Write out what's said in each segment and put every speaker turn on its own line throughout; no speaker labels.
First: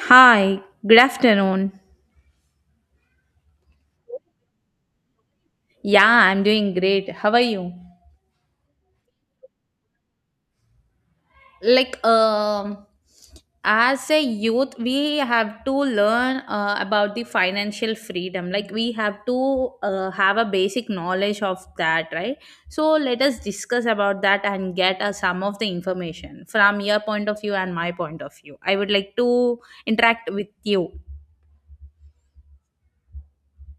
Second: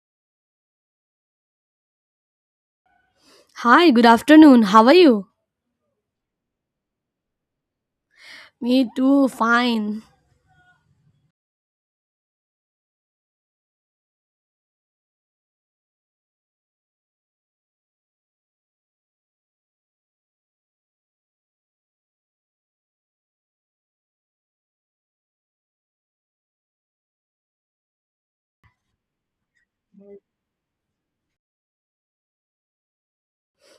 Hi, good afternoon.
Hi, good afternoon. How are you?
Yeah, I'm doing great. How are you?
Me too, fine.
Like, um, as a youth, we have to learn about the financial freedom. Like, we have to have a basic knowledge of that, right? So, let us discuss about that and get some of the information from your point of view and my point of view. I would like to interact with you.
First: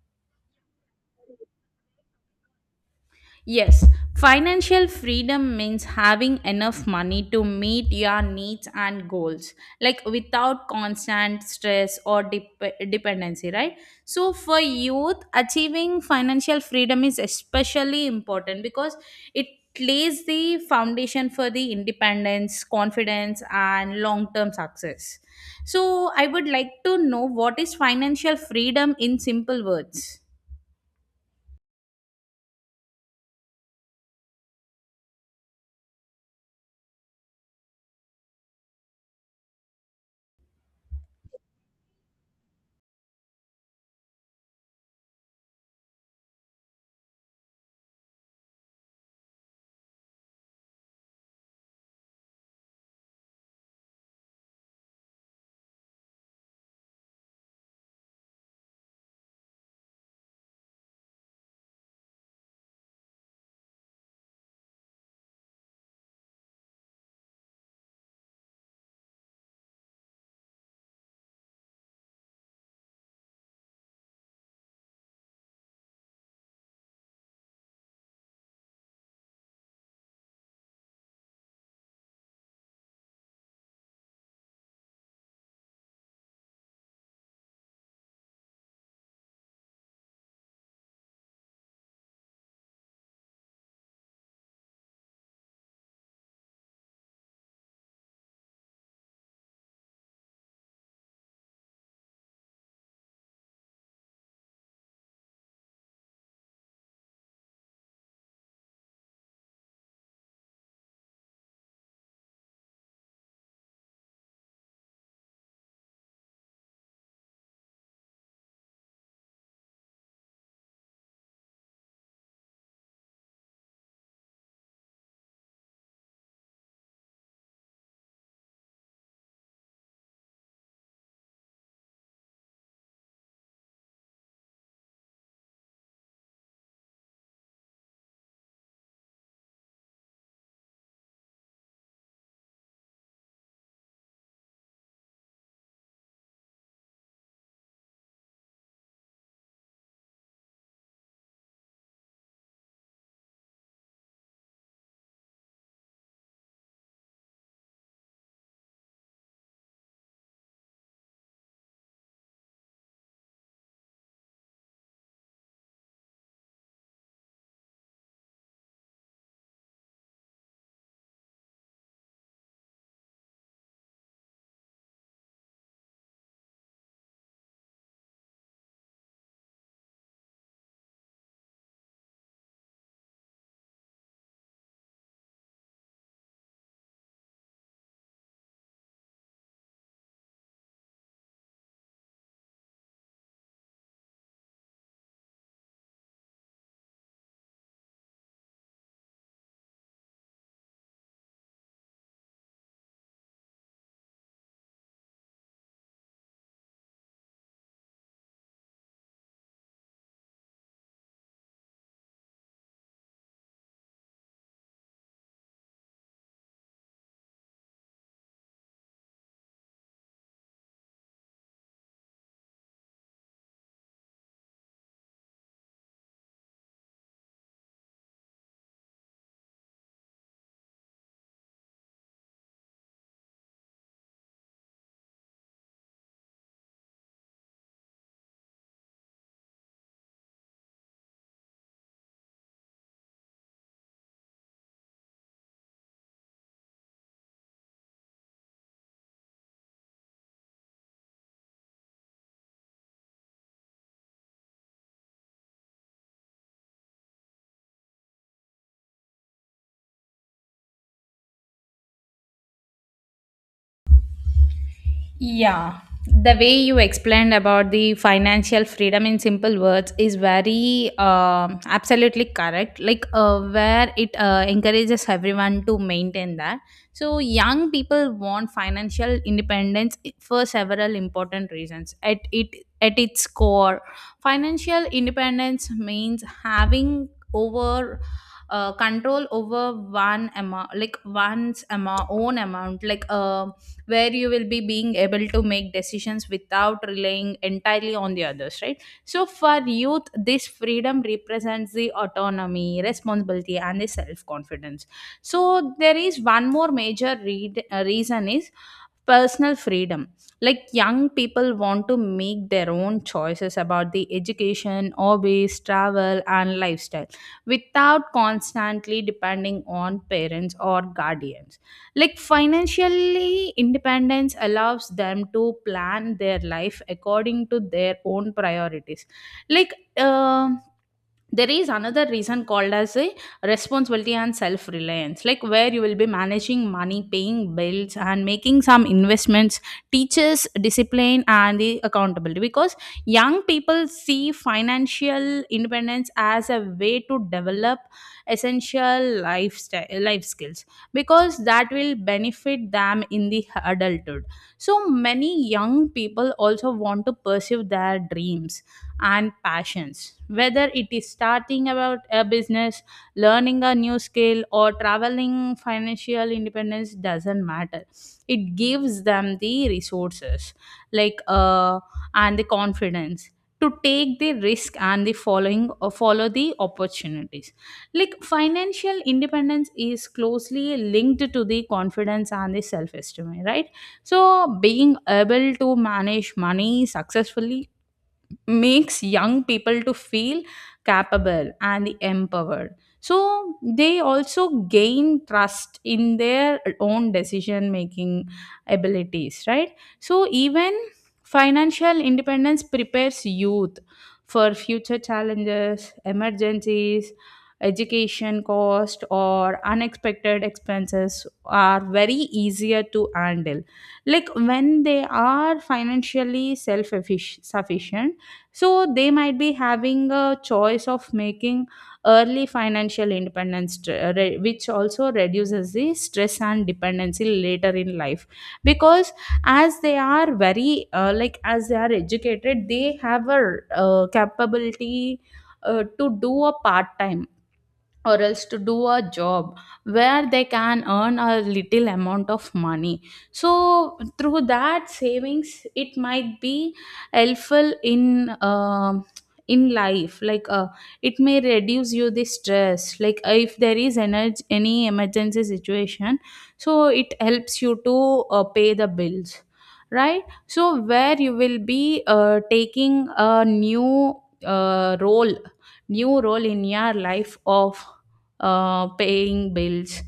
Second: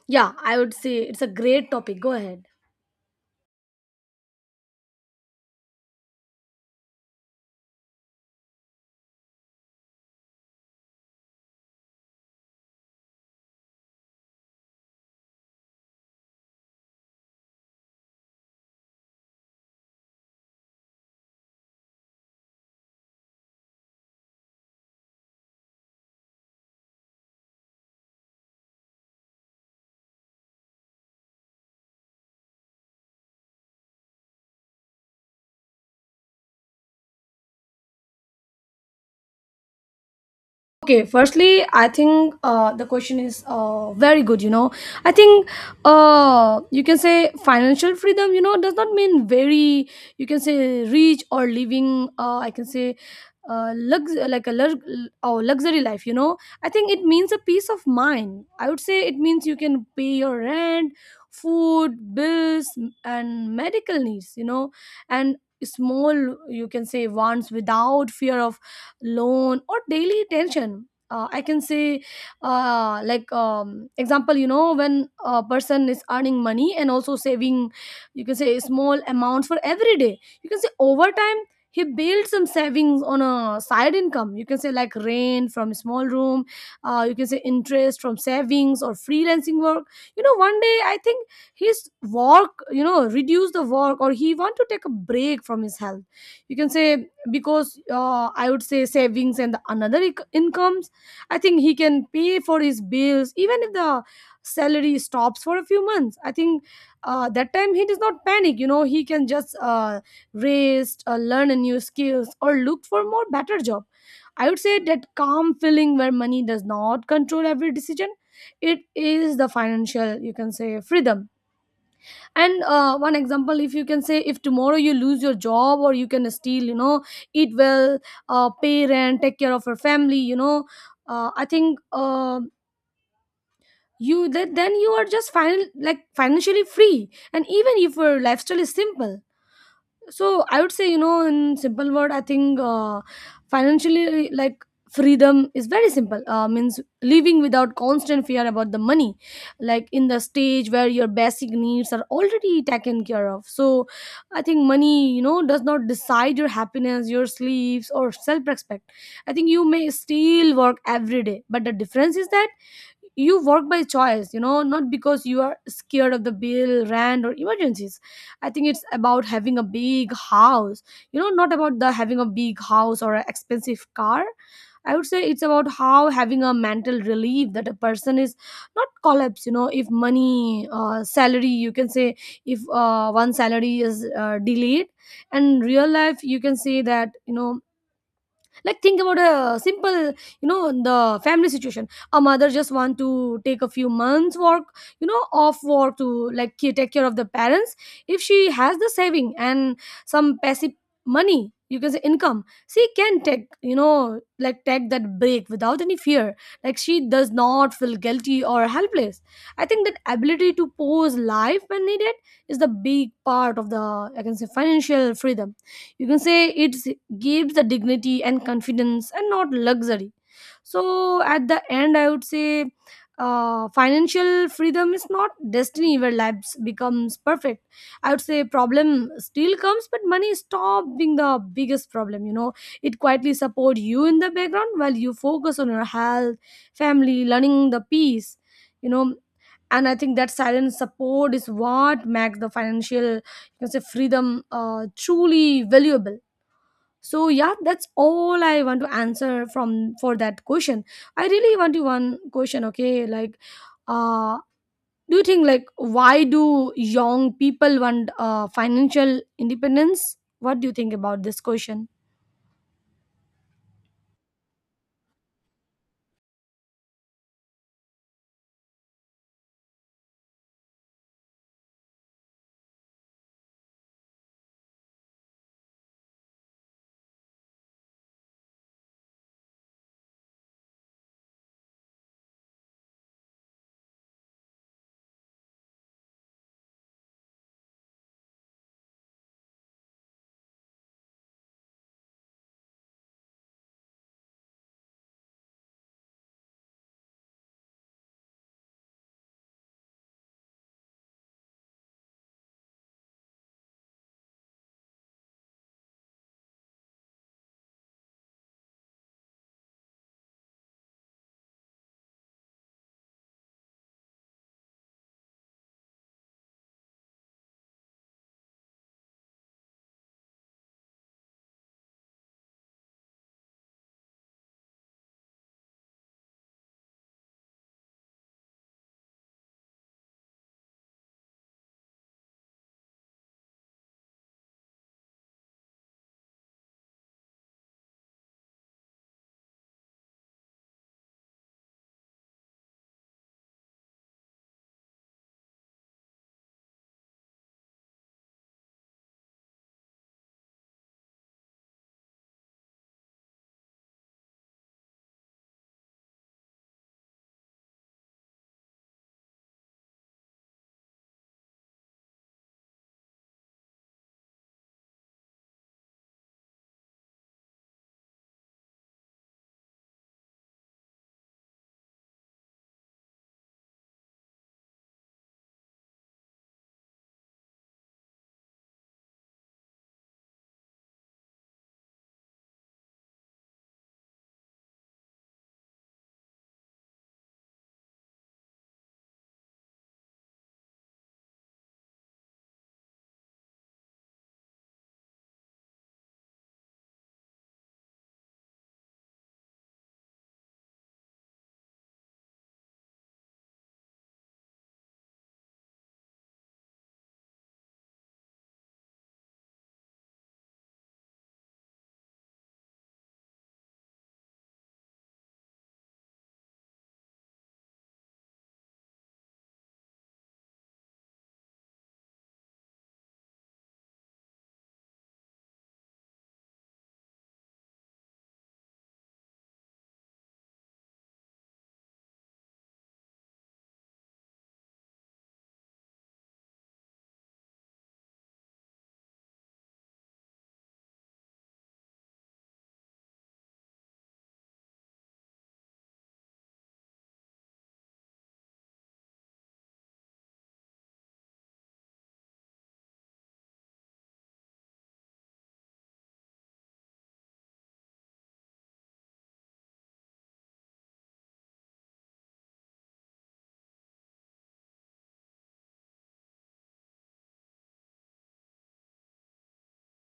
Yeah, I would say it's a great topic. Go ahead.
Yes, financial freedom means having enough money to meet your needs and goals, like without constant stress or dependency, right? So, for youth, achieving financial freedom is especially important because it lays the foundation for the independence, confidence, and long term success. So, I would like to know, what is financial freedom in simple words?
Okay, firstly, I think the question is very good. I think you can say financial freedom, does not mean very, you can say rich or living, I can say uh, lux- like a lux- or luxury life. I think it means a peace of mind. I would say it means you can pay your rent, food, bills, and medical needs, and small, you can say, wants without fear of loan or daily tension, I can say example, when a person is earning money and also saving, you can say small amounts for every day, you can say over time he builds some savings on a side income, you can say like rent from small room, you can say interest from savings or freelancing work. One day I think his work, reduce the work, or he want to take a break from his health, you can say, because, I would say savings and the another incomes, I think he can pay for his bills even if the salary stops for a few months. I think that time he does not panic, he can just rest, learn a new skills or look for more better job. I would say that calm feeling where money does not control every decision, it is the financial, you can say, freedom. And one example: if, you can say, if tomorrow you lose your job, or you can still, eat well, pay rent, take care of your family, I think you that then you are just final like financially free, and even if your lifestyle is simple. So I would say, in simple word I think financially like freedom is very simple, means living without constant fear about the money, like in the stage where your basic needs are already taken care of. So I think money, does not decide your happiness, your sleeps, or self respect. I think you may still work every day, but the difference is that you work by choice, not because you are scared of the bill, rent, or emergencies. I think it's about having a big house. Not about the having a big house or an expensive car. I would say it's about how having a mental relief that a person is not collapse. If money, salary, you can say, if one salary is delayed, and real life, you can say that, like think about a simple, the family situation: a mother just want to take a few months work, off work to like take care of the parents. If she has the saving and some passive money, you can say income, she can take, like take that break without any fear. Like she does not feel guilty or helpless. I think that ability to pause life when needed is the big part of the, I can say, financial freedom. You can say it gives the dignity and confidence and not luxury. So at the end I would say, financial freedom is not destiny where lives becomes perfect. I would say problem still comes, but money stop being the biggest problem, it quietly support you in the background while you focus on your health, family, learning the peace, you know and I think that silent support is what makes the financial, you can say, freedom truly valuable. So yeah, that's all I want to answer from for that question. I really want to one question. Okay, like uh do you think, like, why do young people want financial independence? What do you think about this question?
Yeah, the way you explained about the financial freedom in simple words is very absolutely correct, like where it encourages everyone to maintain that. So young people want financial independence for several important reasons. At its core, financial independence means having over control over one amount like one's amount own amount, like where you will be being able to make decisions without relying entirely on the others, right? So for youth, this freedom represents the autonomy, responsibility and the self confidence. So there is one more major reason is personal freedom. Like young people want to make their own choices about the education, hobbies, travel and lifestyle without constantly depending on parents or guardians. Like financially independence allows them to plan their life according to their own priorities. Like um there is another reason called as a responsibility and self reliance, like where you will be managing money, paying bills and making some investments teaches discipline and the accountability, because young people see financial independence as a way to develop essential lifestyle life skills, because that will benefit them in the adulthood. So many young people also want to pursue their dreams and passions, whether it is starting about a business, learning a new skill, or traveling. Financial independence doesn't matter. It gives them the resources, like and the confidence to take the risk and the follow the opportunities. Like financial independence is closely linked to the confidence and the self esteem, right? So being able to manage money successfully makes young people to feel capable and empowered, so they also gain trust in their own decision making abilities, right? So even financial independence prepares youth for future challenges. Emergencies, education cost or unexpected expenses are very easier to handle, like when they are financially self sufficient. So they might be having a choice of making early financial independence, which also reduces the stress and dependency later in life. Because as they are very like as they are educated, they have a capability to do a part time or else to do a job where they can earn a little amount of money. So through that savings it might be helpful in life, like it may reduce you the stress, like if there is energy, any emergency situation. So it helps you to pay the bills, right? So where you will be taking a new uh, role role in your life of paying bills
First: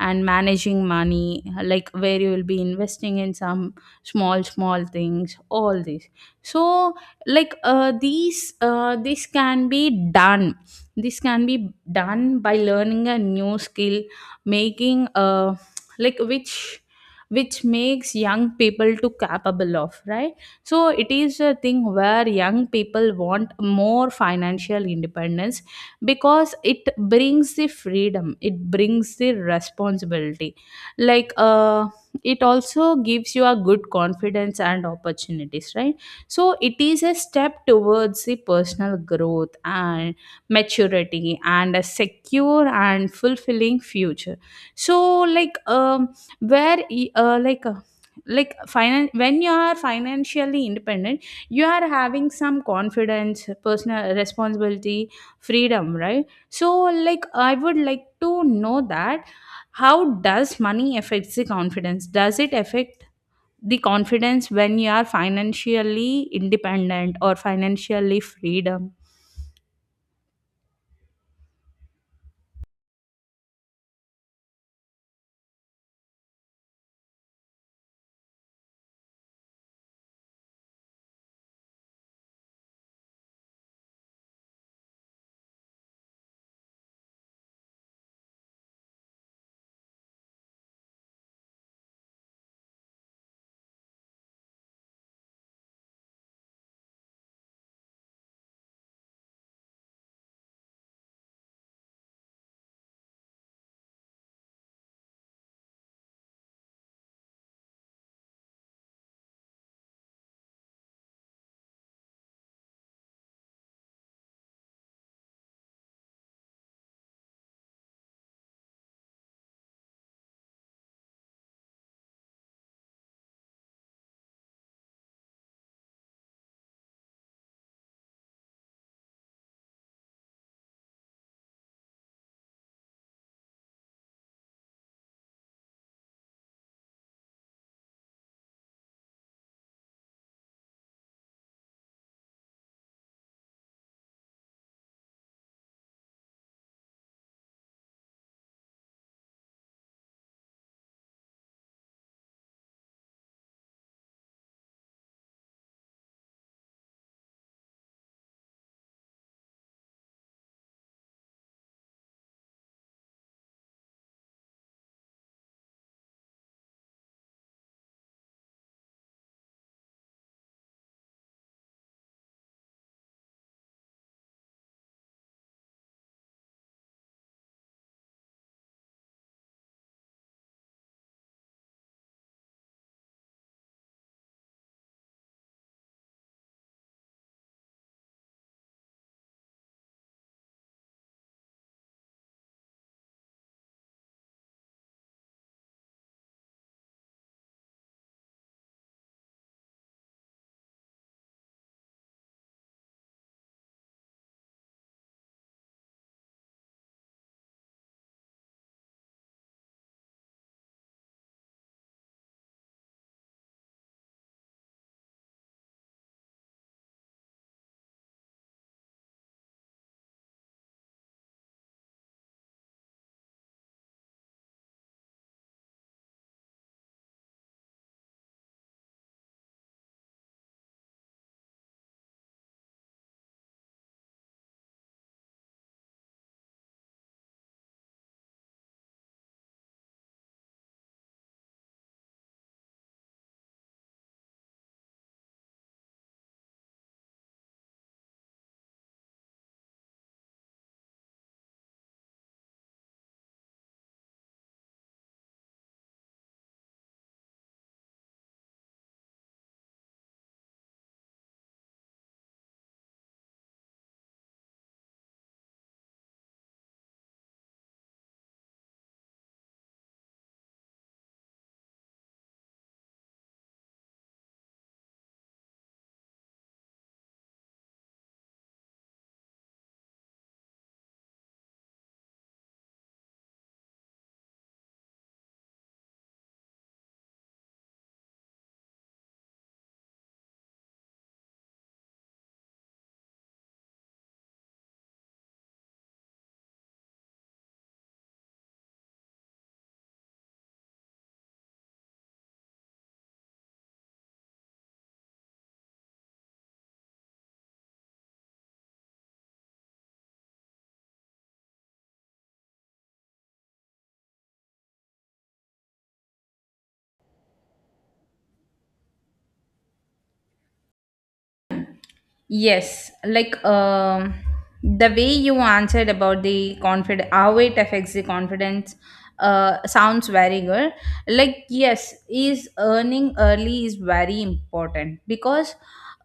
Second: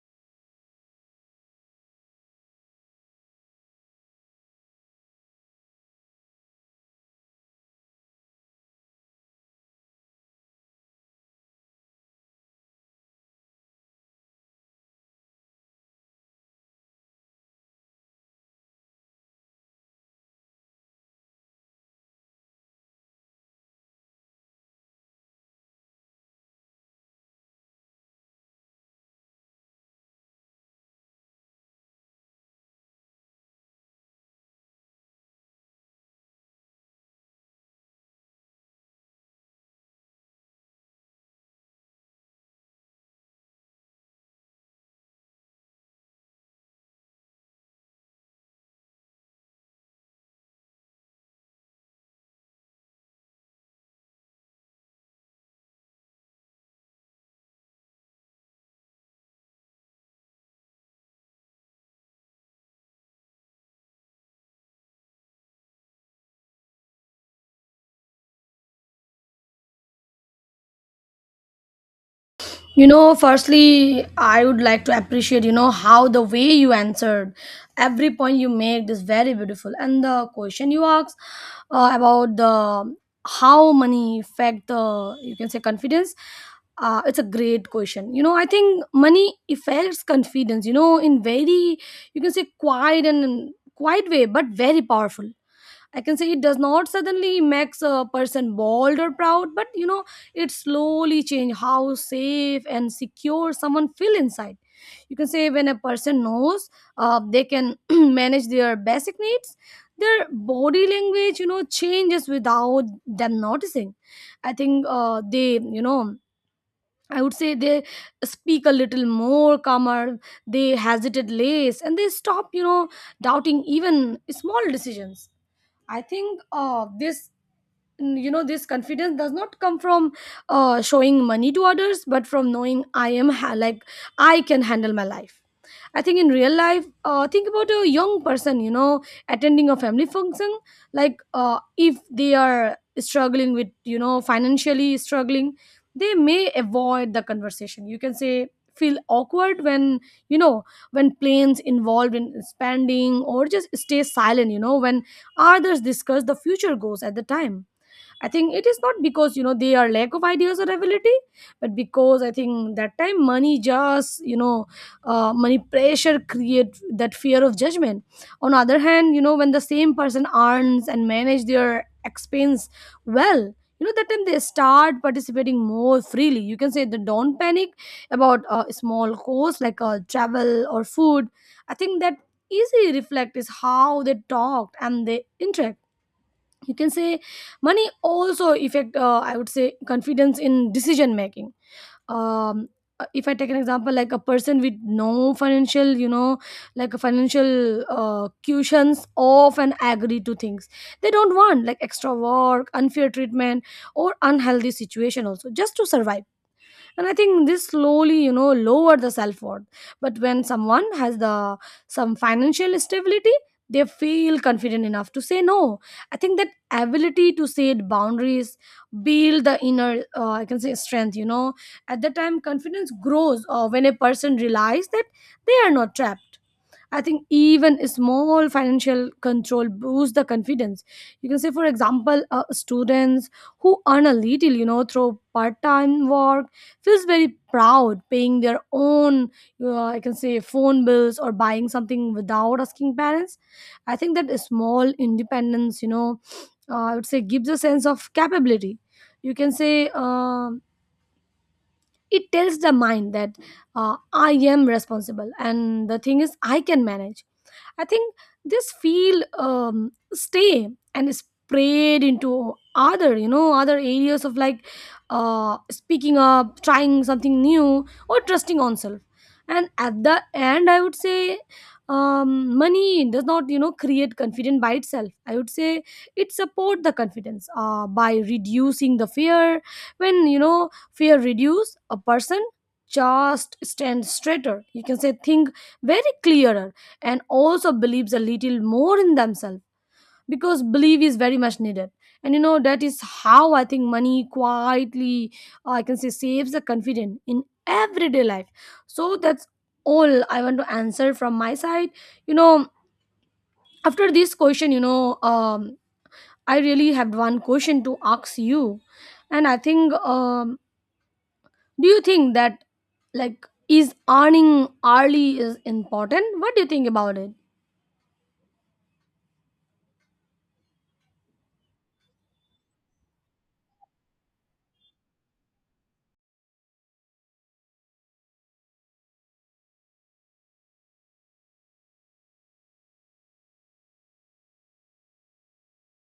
and managing money, like where you will be investing in some small things, all this. So like these done this can be done by learning a new skill, making like which makes young people to capable of, right? So it is a thing where young people want more financial independence, because it brings the freedom, it brings the responsibility, like it also gives you a good confidence and opportunities, right? So it is a step towards the personal growth and maturity and a secure and fulfilling future. So like where y- like finan- when you are financially independent, you are having some confidence, personal responsibility, freedom, right? So like I would like to know that, how does money affects the confidence? Does it affect the confidence when you are financially independent or financially freedom?
Firstly, I would like to appreciate, how the way you answered every point you make is very beautiful. And the question you asked, about the how money affect the, you can say, confidence, it's a great question. I think money affects confidence, in very, you can say, quiet way, but very powerful. I can say it does not suddenly makes a person bold or proud, but it slowly change how safe and secure someone feel inside. You can say when a person knows they can manage their basic needs, their body language, changes without them noticing. I think I would say they speak a little more calmer, they hesitate less, and they stop, doubting even small decisions. I think this, this confidence does not come from showing money to others, but from knowing I am like I can handle my life. I think in real life, think about a young person, attending a family function, like if they are struggling with, financially struggling, they may avoid the conversation, you can say, feel awkward when, you know when plans involved in spending, or just stay silent, when others discuss the future goals at the time. I think it is not because, they are lack of ideas or ability, but because I think that time money just, money pressure create that fear of judgment. On other hand, when the same person earns and manage their expense well. That time they start participating more freely. You can say they don't panic about small costs, like travel or food. I think that easy reflect is how they talked and they interact, you can say. Money also affect, I would say, confidence in decision making. um if I take an example, like a person with no financial, like a financial, cushions, often agree to things they don't want, like extra work, unfair treatment, or unhealthy situation, also just to survive. And I think this slowly, lower the self-worth. But when someone has the some financial stability, they feel confident enough to say no. I think that ability to set boundaries build the inner, I can say, strength. At that time, confidence grows when a person realizes that they are not trapped. I think even a small financial control boosts the confidence. You can say, for example, students who earn a little, through part-time work, feels very proud paying their own, I can say, phone bills, or buying something without asking parents. I think that a small independence, I would say, gives a sense of capability. You can say. It tells the mind that I am responsible, and the thing is, I can manage. I think this feel stay and spread into other, other areas of, like speaking up, trying something new, or trusting oneself. And at the end, I would say money does not, create confidence by itself. I would say it support the confidence by reducing the fear. When, fear reduce, a person just stand straighter. You can say, think very clearer, and also believes a little more in themselves, because belief is very much needed. And that is how I think money quietly, I can say, saves the confidence in everyday life. So that's all I want to answer from my side. you know After this question, I really have one question to ask you. And I think, do you think that, like, is earning early is important? What do you think about it?
Yes, like the way you answered about the confidence, how it affects the confidence, sounds very good. Like yes, is earning early is very important because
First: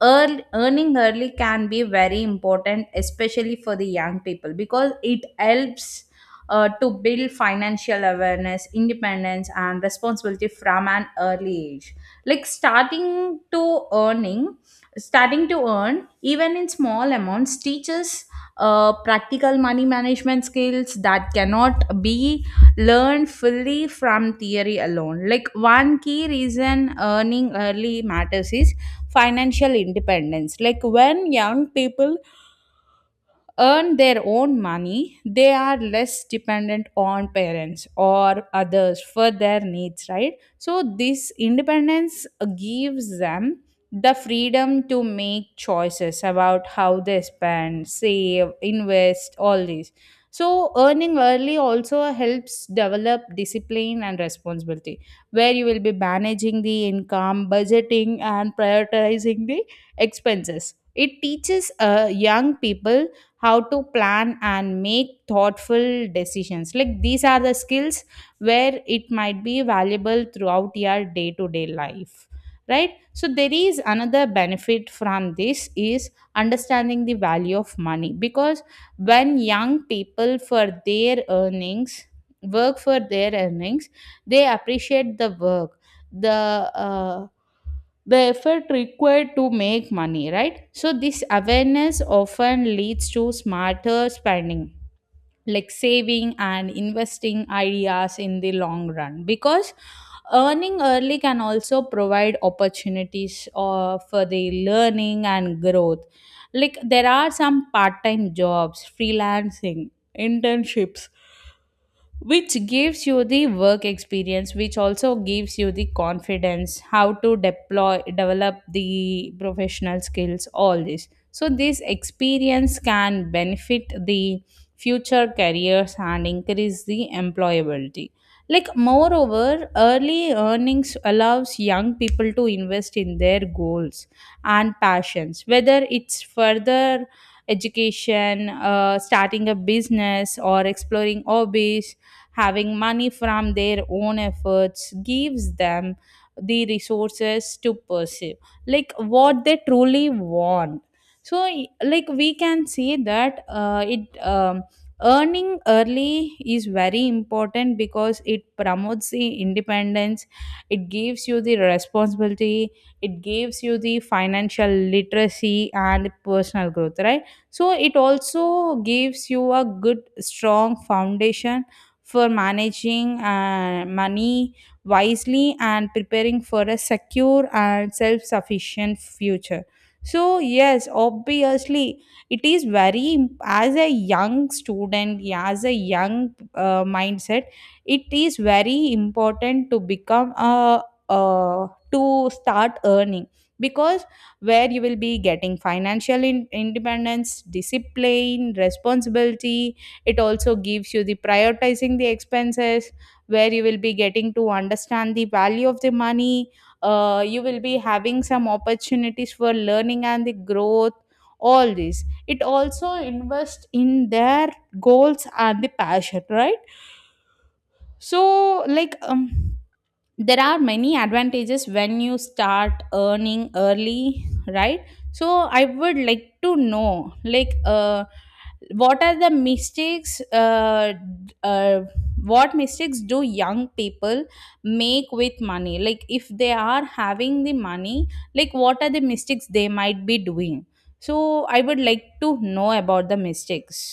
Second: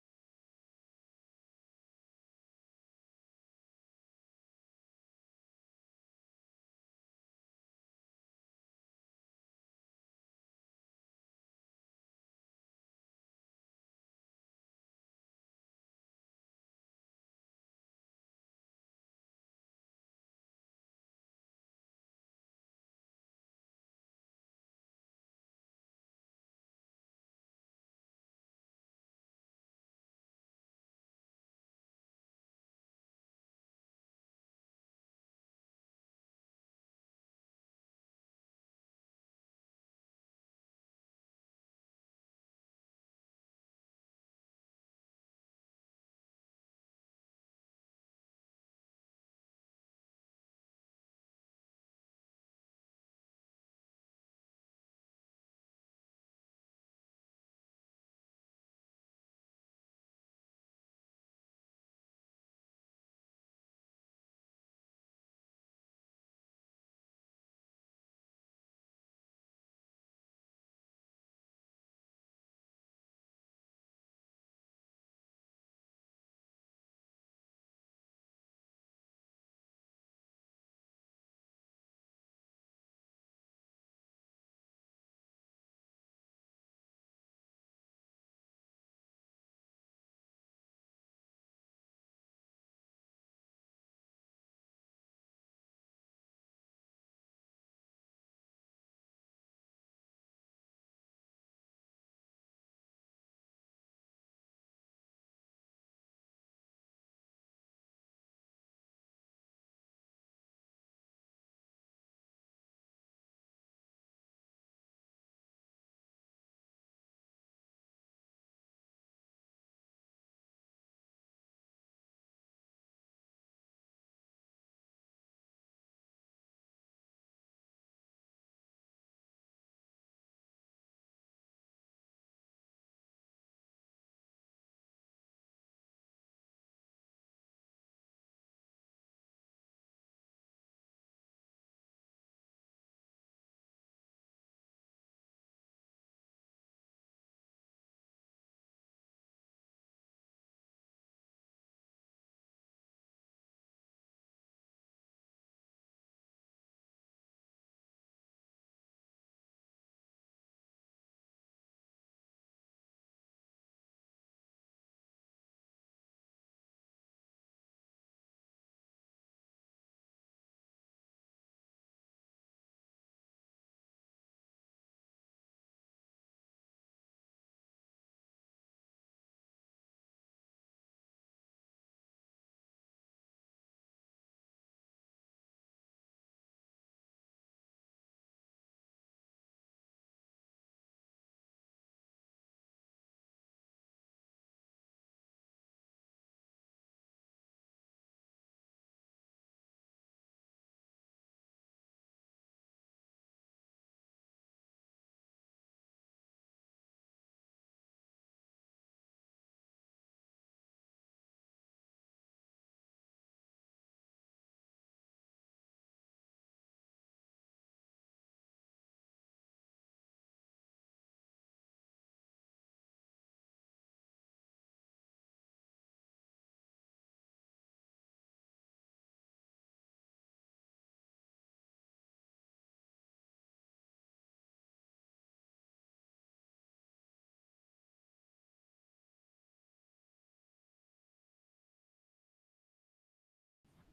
early, earning early can be very important, especially for the young people because it helps. To build financial awareness, independence, and responsibility from an early age. Like starting to earn even in small amounts teaches practical money management skills that cannot be learned fully from theory alone. Like one key reason earning early matters is financial independence. Like when young people earn their own money, they are less dependent on parents or others for their needs, right? So, this independence gives them the freedom to make choices about how they spend, save, invest, all these. So, earning early also helps develop discipline and responsibility, where you will be managing the income, budgeting, and prioritizing the expenses. It teaches young people how to plan and make thoughtful decisions, like these are the skills where it might be valuable throughout your day to day life, right? So there is another benefit from this is understanding the value of money, because when young people for their earnings work for their earnings they appreciate the work, the uh, the effort required to make money, right? So, this awareness often leads to smarter spending, like saving and investing ideas in the long run, because earning early can also provide opportunities for the learning and growth. Like, there are some part time jobs, freelancing, internships, which gives you the work experience, which also gives you the confidence how to deploy develop the professional skills, all this. So this experience can benefit the future careers and increase the employability. Like moreover early earnings allows young people to invest in their goals and passions, whether it's further education, starting a business or exploring hobbies. Having money from their own efforts gives them the resources to pursue like what they truly want. So like we can say that it earning early is very important because it promotes the independence, it gives you the responsibility, it gives you the financial literacy and personal growth, right? So it also gives you a good strong foundation for managing money wisely and preparing for a secure and self sufficient future. So, yes, obviously, it is very, as a young student, as a young mindset, it is very important to start earning, because where you will be getting financial independence, discipline, responsibility. It also gives you the prioritizing the expenses, where you will be getting to understand the value of the money. You will be having some opportunities for learning and the growth, all this. It also invests in their goals and the passion, right? So like there are many advantages when you start earning early, right? So I would like to know, like what are the mistakes d- what mistakes do young people make with money, like if they are having the money, like what are the mistakes they might be doing? So I would like to know about the mistakes.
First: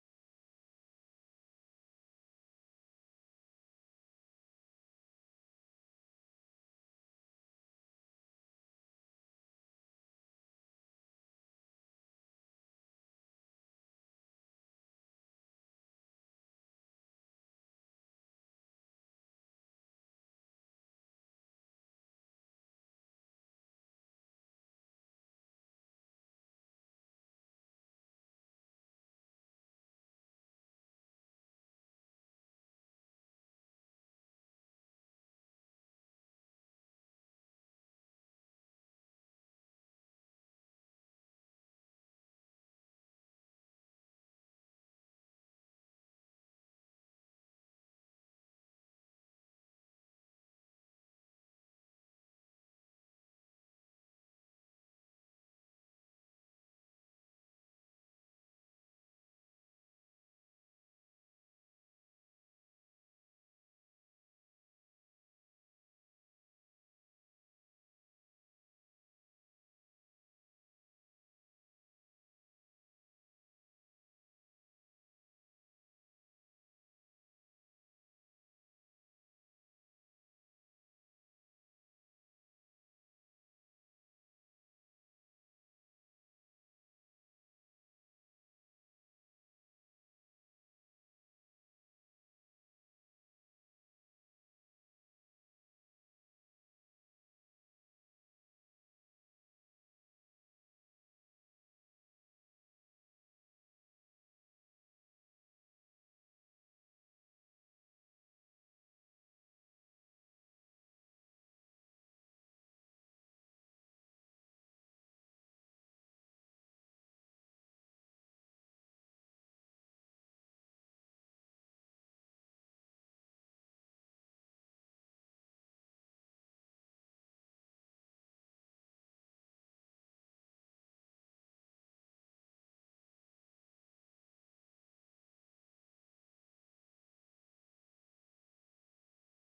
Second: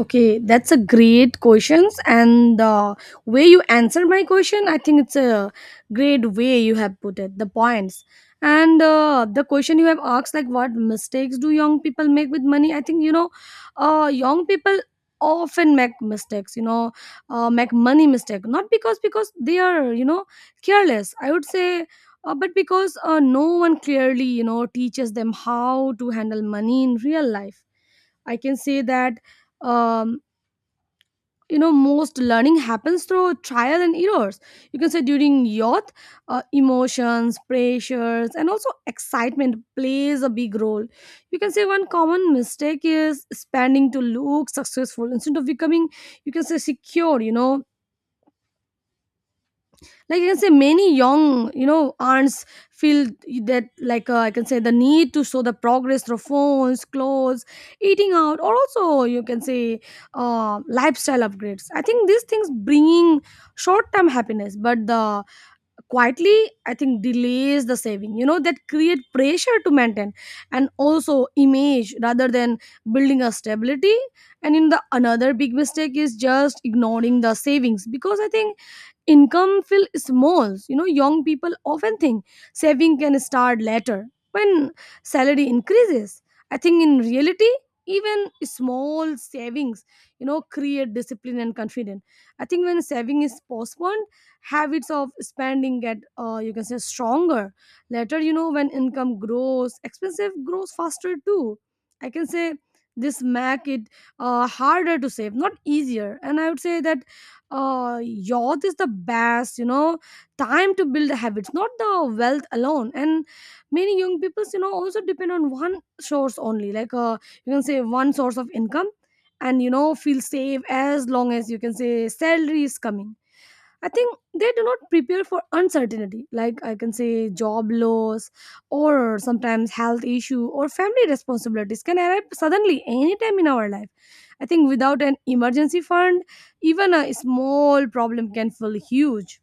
Okay, that's a great questions, and the way you answered my question, I think it's a great way you have put it. The points, and the question you have asked, like what mistakes do young people make with money? I think young people often make mistakes. Make money mistake not because they are, careless, I would say. But because no one clearly, teaches them how to handle money in real life. I can say that, um, most learning happens through trial and errors. You can say during youth, emotions, pressures, and also excitement plays a big role. You can say one common mistake is spending to look successful instead of becoming, you can say, secure. You know, like, I can say many young aunts feel that, like, I can say the need to show the progress through phones, clothes, eating out, or also you can say lifestyle upgrades. I think these things bringing short term happiness, but the quietly, I think, delays the saving, you know, that create pressure to maintain and also image rather than building a stability. And in the another big mistake is just ignoring the savings because I think income feel small. You know, young people often think saving can start later when salary increases. I think in reality, even small savings, you know, create discipline and confidence. I think when saving is postponed, habits of spending get you can say stronger later. You know, when income grows, expensive grows faster too. I can say this make it harder to save, not easier. And I would say that youth is the best, you know, time to build habits, not the wealth alone. And many young people, you know, also depend on one source only, like, you can say one source of income, and, you know, feel safe as long as you can say salary is coming. I think they do not prepare for uncertainty, like I can say job loss or sometimes health issue or family responsibilities can arrive suddenly anytime in our life. I think without an emergency fund, even a small problem can feel huge.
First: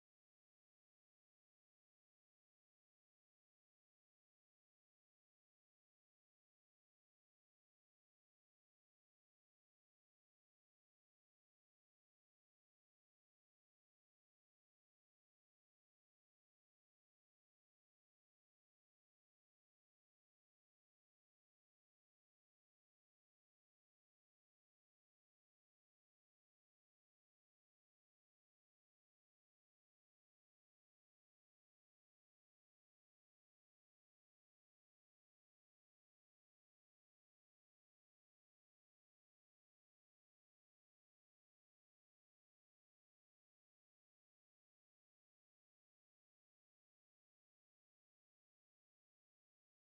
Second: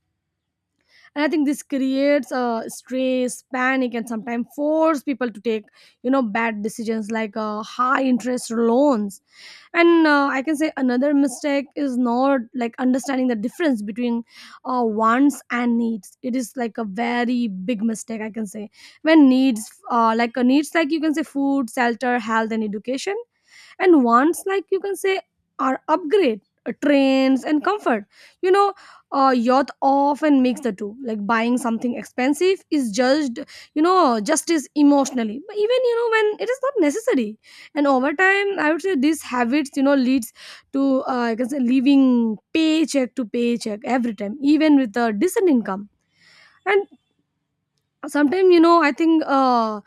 And I think this creates stress, panic, and sometimes force people to take, you know, bad decisions like high interest loans. And I can say another mistake is not like understanding the difference between wants and needs. It is like a very big mistake, I can say, when needs like a needs, like you can say food, shelter, health, and education, and wants, like you can say, are upgrade, trends, and comfort, you know. Youth often makes the two, like buying something expensive is judged, you know, just as emotionally, but even, you know, when it is not necessary. And over time, I would say these habits, you know, leads to I can say living paycheck to paycheck every time, even with a decent income. And sometimes, you know, I think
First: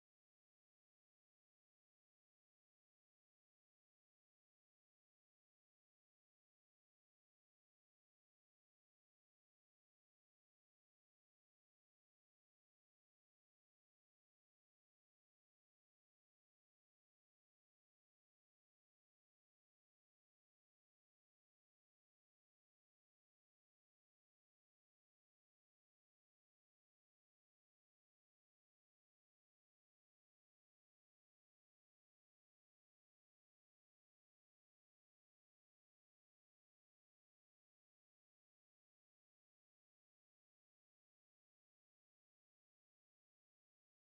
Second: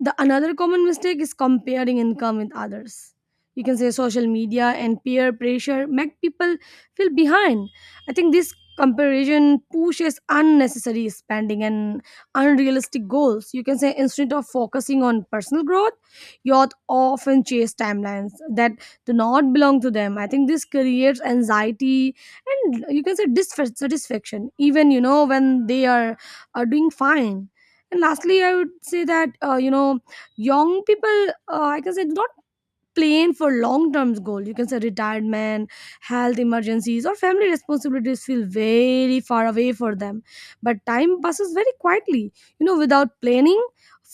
the another common mistake is comparing income with others. You can say social media and peer pressure make people feel behind. I think this comparison pushes unnecessary spending and unrealistic goals. You can say instead of focusing on personal growth, youth often chase timelines that do not belong to them. I think this creates anxiety and you can say dissatisfaction, even, you know, when they are doing fine. And lastly, I would say that, you know, young people I can say do not plan for long term goal. You can say retirement, health emergencies, or family responsibilities feel very far away for them. But time passes very quietly, you know, without planning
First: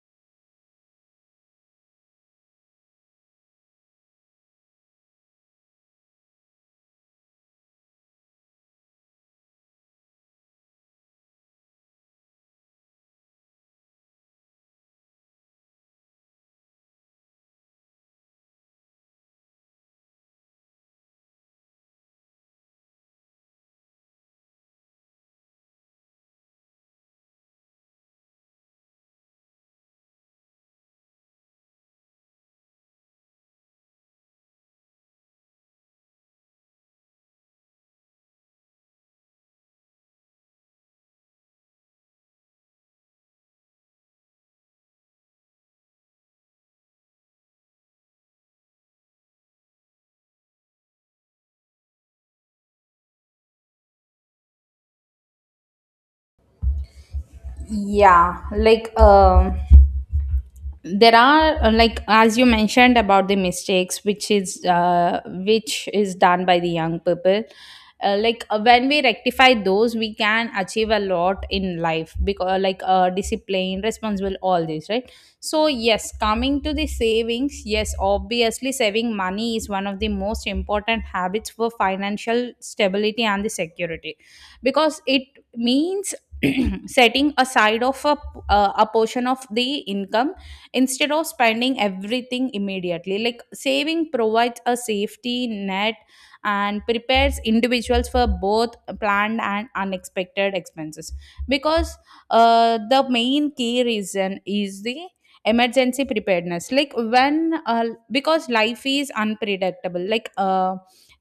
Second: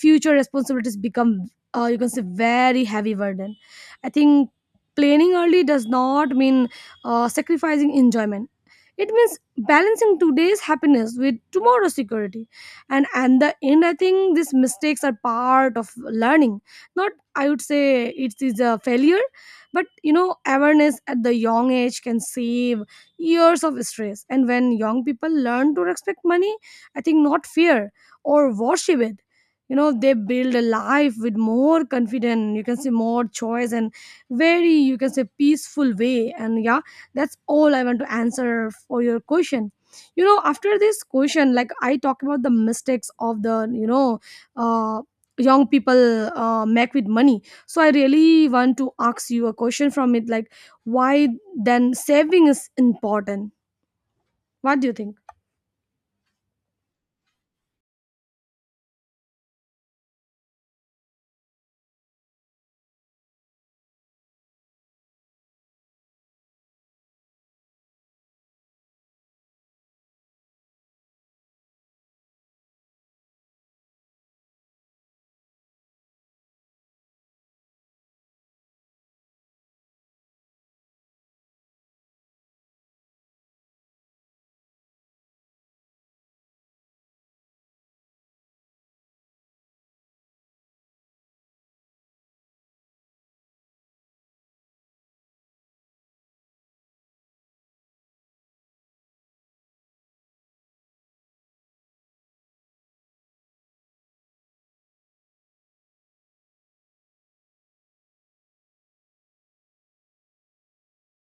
future responsibilities become you can say very heavy burden. I think planning early does not mean sacrificing enjoyment. It means balancing today's happiness with tomorrow's security. And the end, I think these mistakes are part of learning. Not, I would say, it is a failure, but, you know, awareness at the young age can save years of stress. And when young people learn to respect money, I think, not fear or worship it. You know, they build a life with more confidence, you can say more choice, and very, you can say, peaceful way. And yeah, that's all I want to answer for your question. You know, after this question, like, I talk about the mistakes of the, uh, young people make with money. So I really want to ask you a question from it, like, why then saving is important? What do you think?
Yeah, like there are like as you mentioned about the mistakes, which is done by the young people, like when we rectify those we can achieve a lot in life, because like discipline, responsible, all this, right? So yes, coming to the savings, yes, obviously, saving money is one of the most important habits for financial stability and the security, because it means setting aside of a portion of the income instead of spending everything immediately. Like saving provides a safety net and prepares individuals for both planned and unexpected expenses, because the main key reason is the emergency preparedness. Like when because life is unpredictable, like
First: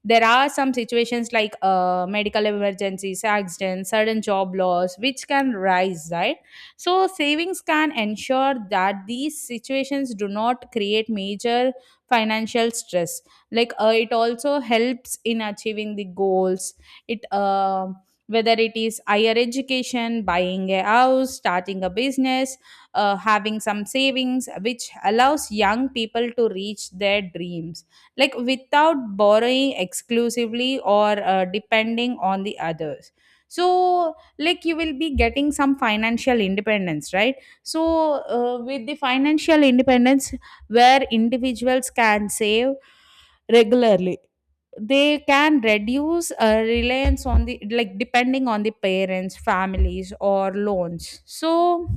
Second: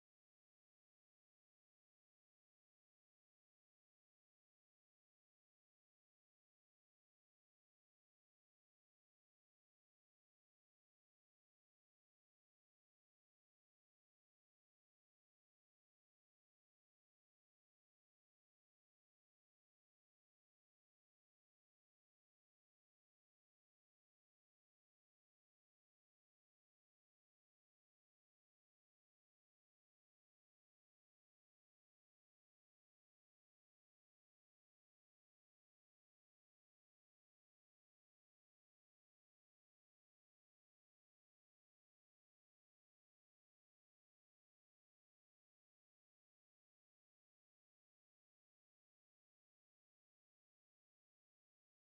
there are some situations, like medical emergencies, accidents, sudden job loss, which can rise, right? So, savings can ensure that these situations do not create major financial stress. Like, it also helps in achieving the goals. It whether it is higher education, buying a house, starting a business, having some savings, which allows young people to reach their dreams like without borrowing exclusively or depending on the others. So like you will be getting some financial independence, right? So with the financial independence, where individuals can save regularly, they can reduce reliance on the, like depending on the parents, families or loans. So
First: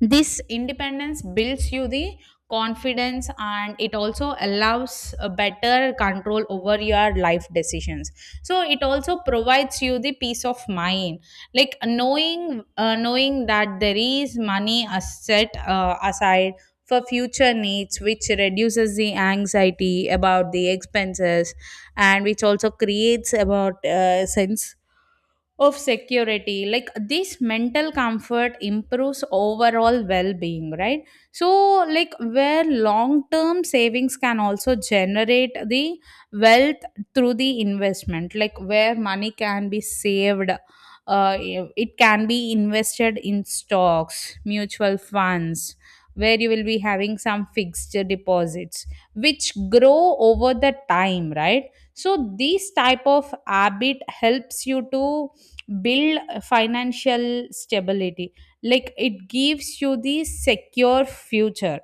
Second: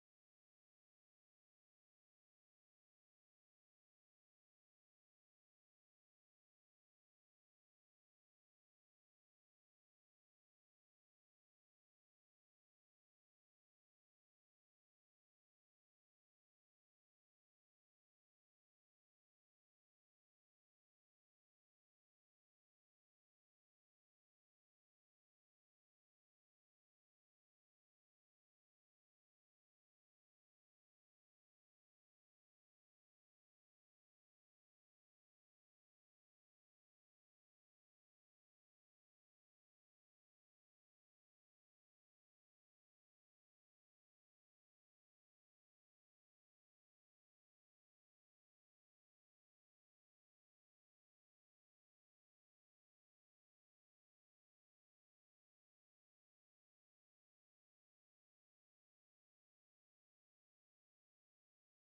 this independence builds you the confidence and it also allows a better control over your life decisions. So it also provides you the peace of mind, like knowing that there is money set aside for future needs, which reduces the anxiety about the expenses and which also creates about sense of security, like this mental comfort improves overall well-being, right? So like where long-term savings can also generate the wealth through the investment, like where money can be saved, it can be invested in stocks, mutual funds, where you will be having some fixed deposits which grow over the time, right? So this type of habit helps you to build financial stability, like it gives you the secure future.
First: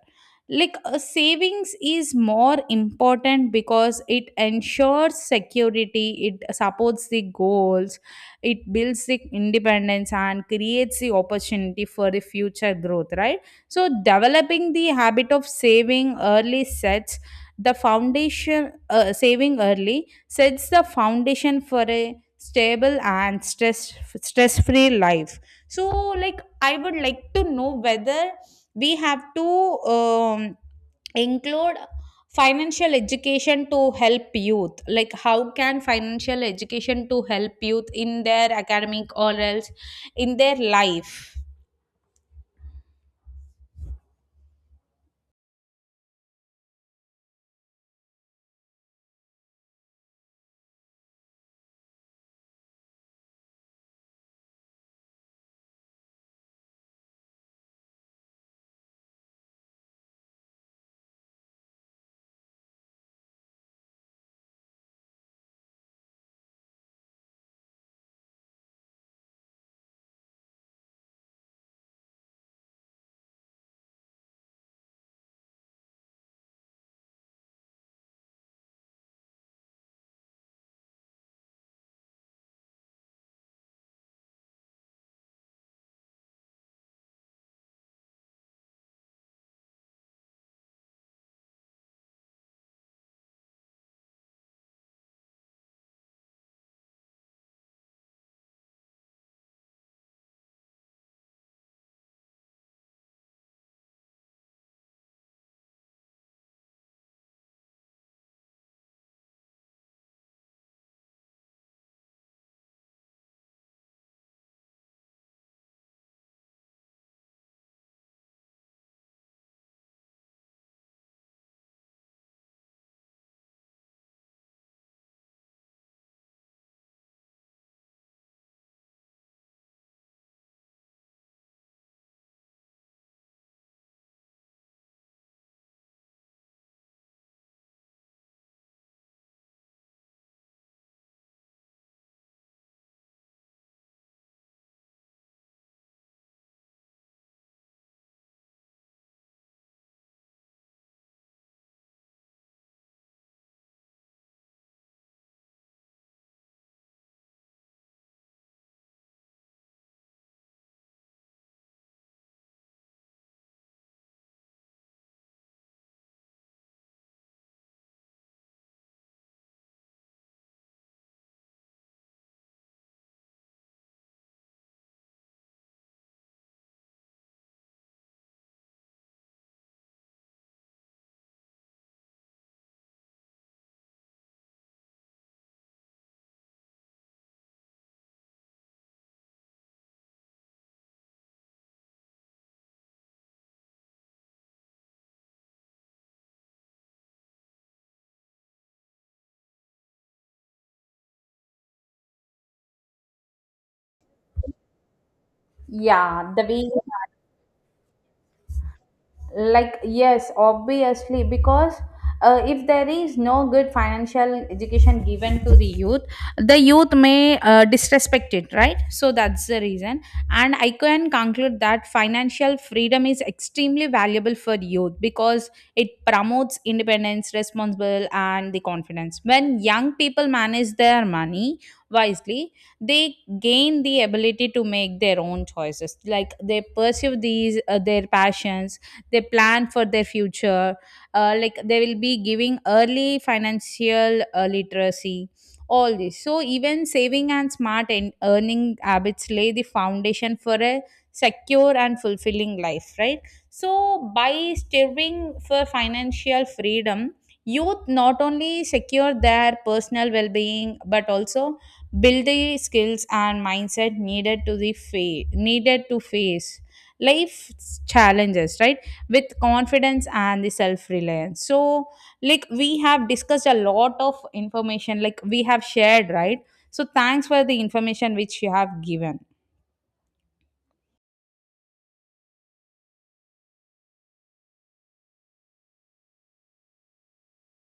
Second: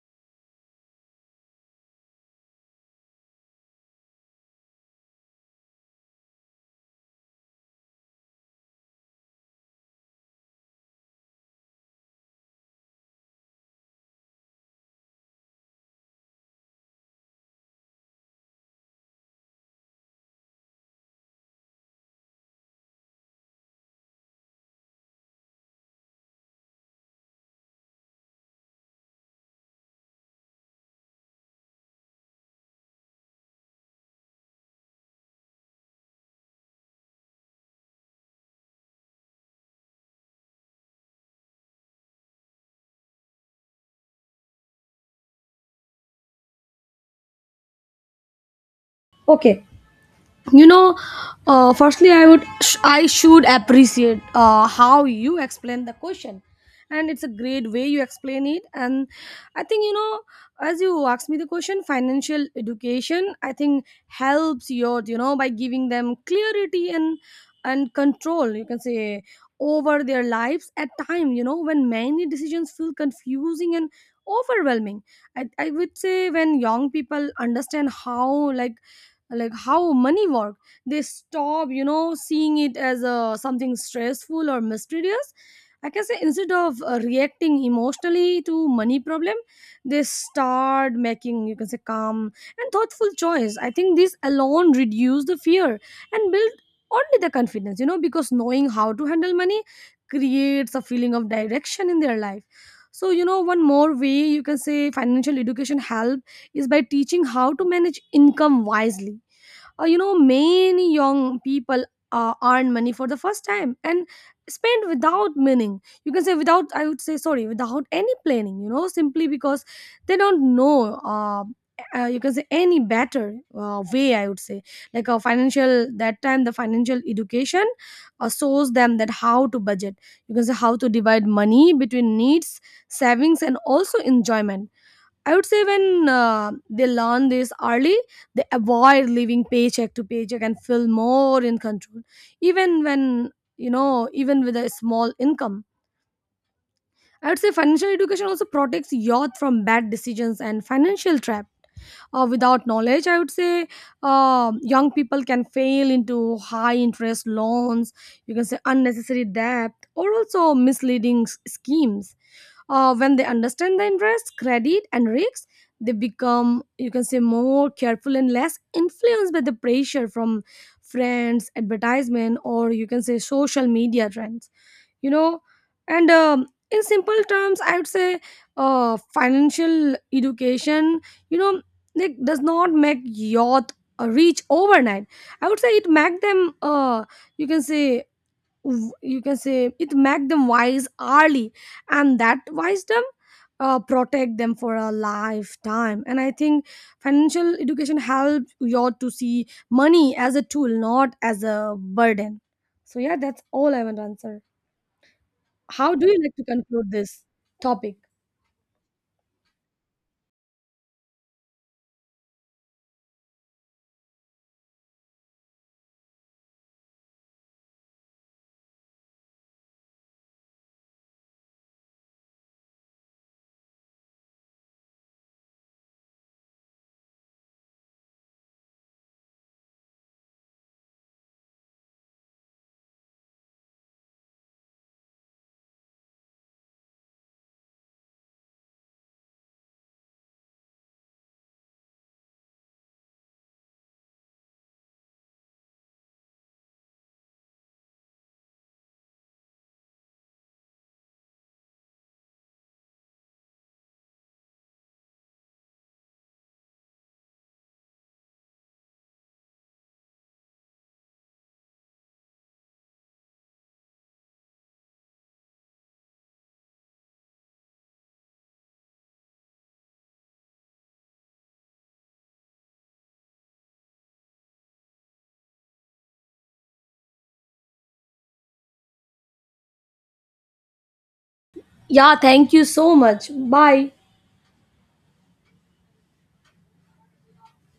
Like a savings is more important because it ensures security, it supports the goals, it builds the independence and creates the opportunity for the future growth, right? So developing the habit of saving early sets the foundation saving early sets the foundation for a stable and stress free life. So like I would like to know whether we have to um, include financial education to help youth. Like, how can financial education to help youth in their academic or else in their life?
Okay, you know, firstly I would I should appreciate how you explain the question, and it's a great way you explain it. And I think, you know, as you asked me the question, financial education, I think, helps youth, you know, by giving them clarity and control, you can say, over their lives at time, you know, when many decisions feel confusing and overwhelming. I would say when young people understand how, like how money work, they stop, you know, seeing it as a something stressful or mysterious. I can say instead of reacting emotionally to money problem, they start making, you can say, calm and thoughtful choice. I think this alone reduce the fear and build only the confidence, you know, because knowing how to handle money creates a feeling of direction in their life. So, you know, one more way, you can say, financial education help is by teaching how to manage income wisely. You know, many young people earn money for the first time and spend without meaning, you can say, without, I would say, sorry, without any planning, you know, simply because they don't know uh, you can say any better way, I would say. Like a financial, that time the financial education shows them that how to budget, you can say how to divide money between needs, savings, and also enjoyment. I would say when they learn this early, they avoid living paycheck to paycheck and feel more in control, even when, you know, even with a small income. I would say financial education also protects youth from bad decisions and financial trap. Without knowledge, I would say young people can fail into high interest loans, you can say unnecessary debt, or also misleading schemes. When they understand the interest, credit, and risks, they become, you can say, more careful and less influenced by the pressure from friends, advertisement, or you can say social media trends, you know. And in simple terms, I would say financial education, you know, it does not make youth rich overnight. I would say it make them you can say you can say it make them wise early, and that wisdom protect them for a lifetime. And I think financial education help you to see money as a tool, not as a burden. So yeah, that's all I want to answer. How do you
Yeah,
like
the
to
way
conclude this topic?
like yes, obviously, because if there is no good financial education given to the youth, the youth may disrespect it, right? So that's the reason. And I can conclude that financial freedom is extremely valuable for youth, because it promotes independence, responsible and the confidence. When young people manage their money wisely, they gain the ability to make their own choices, like they pursue these their passions, they plan for their future, like they will be giving early financial literacy, all this. So even saving and smart earning habits lay the foundation for a secure and fulfilling life, right? So by striving for financial freedom, youth not only secure their personal well-being but also build the skills and mindset needed to face life's challenges, right? With confidence and the self reliance. So like we have discussed a lot of information, like we have shared, right? So thanks for the information which you have given.
Yeah, thank you so much. Bye.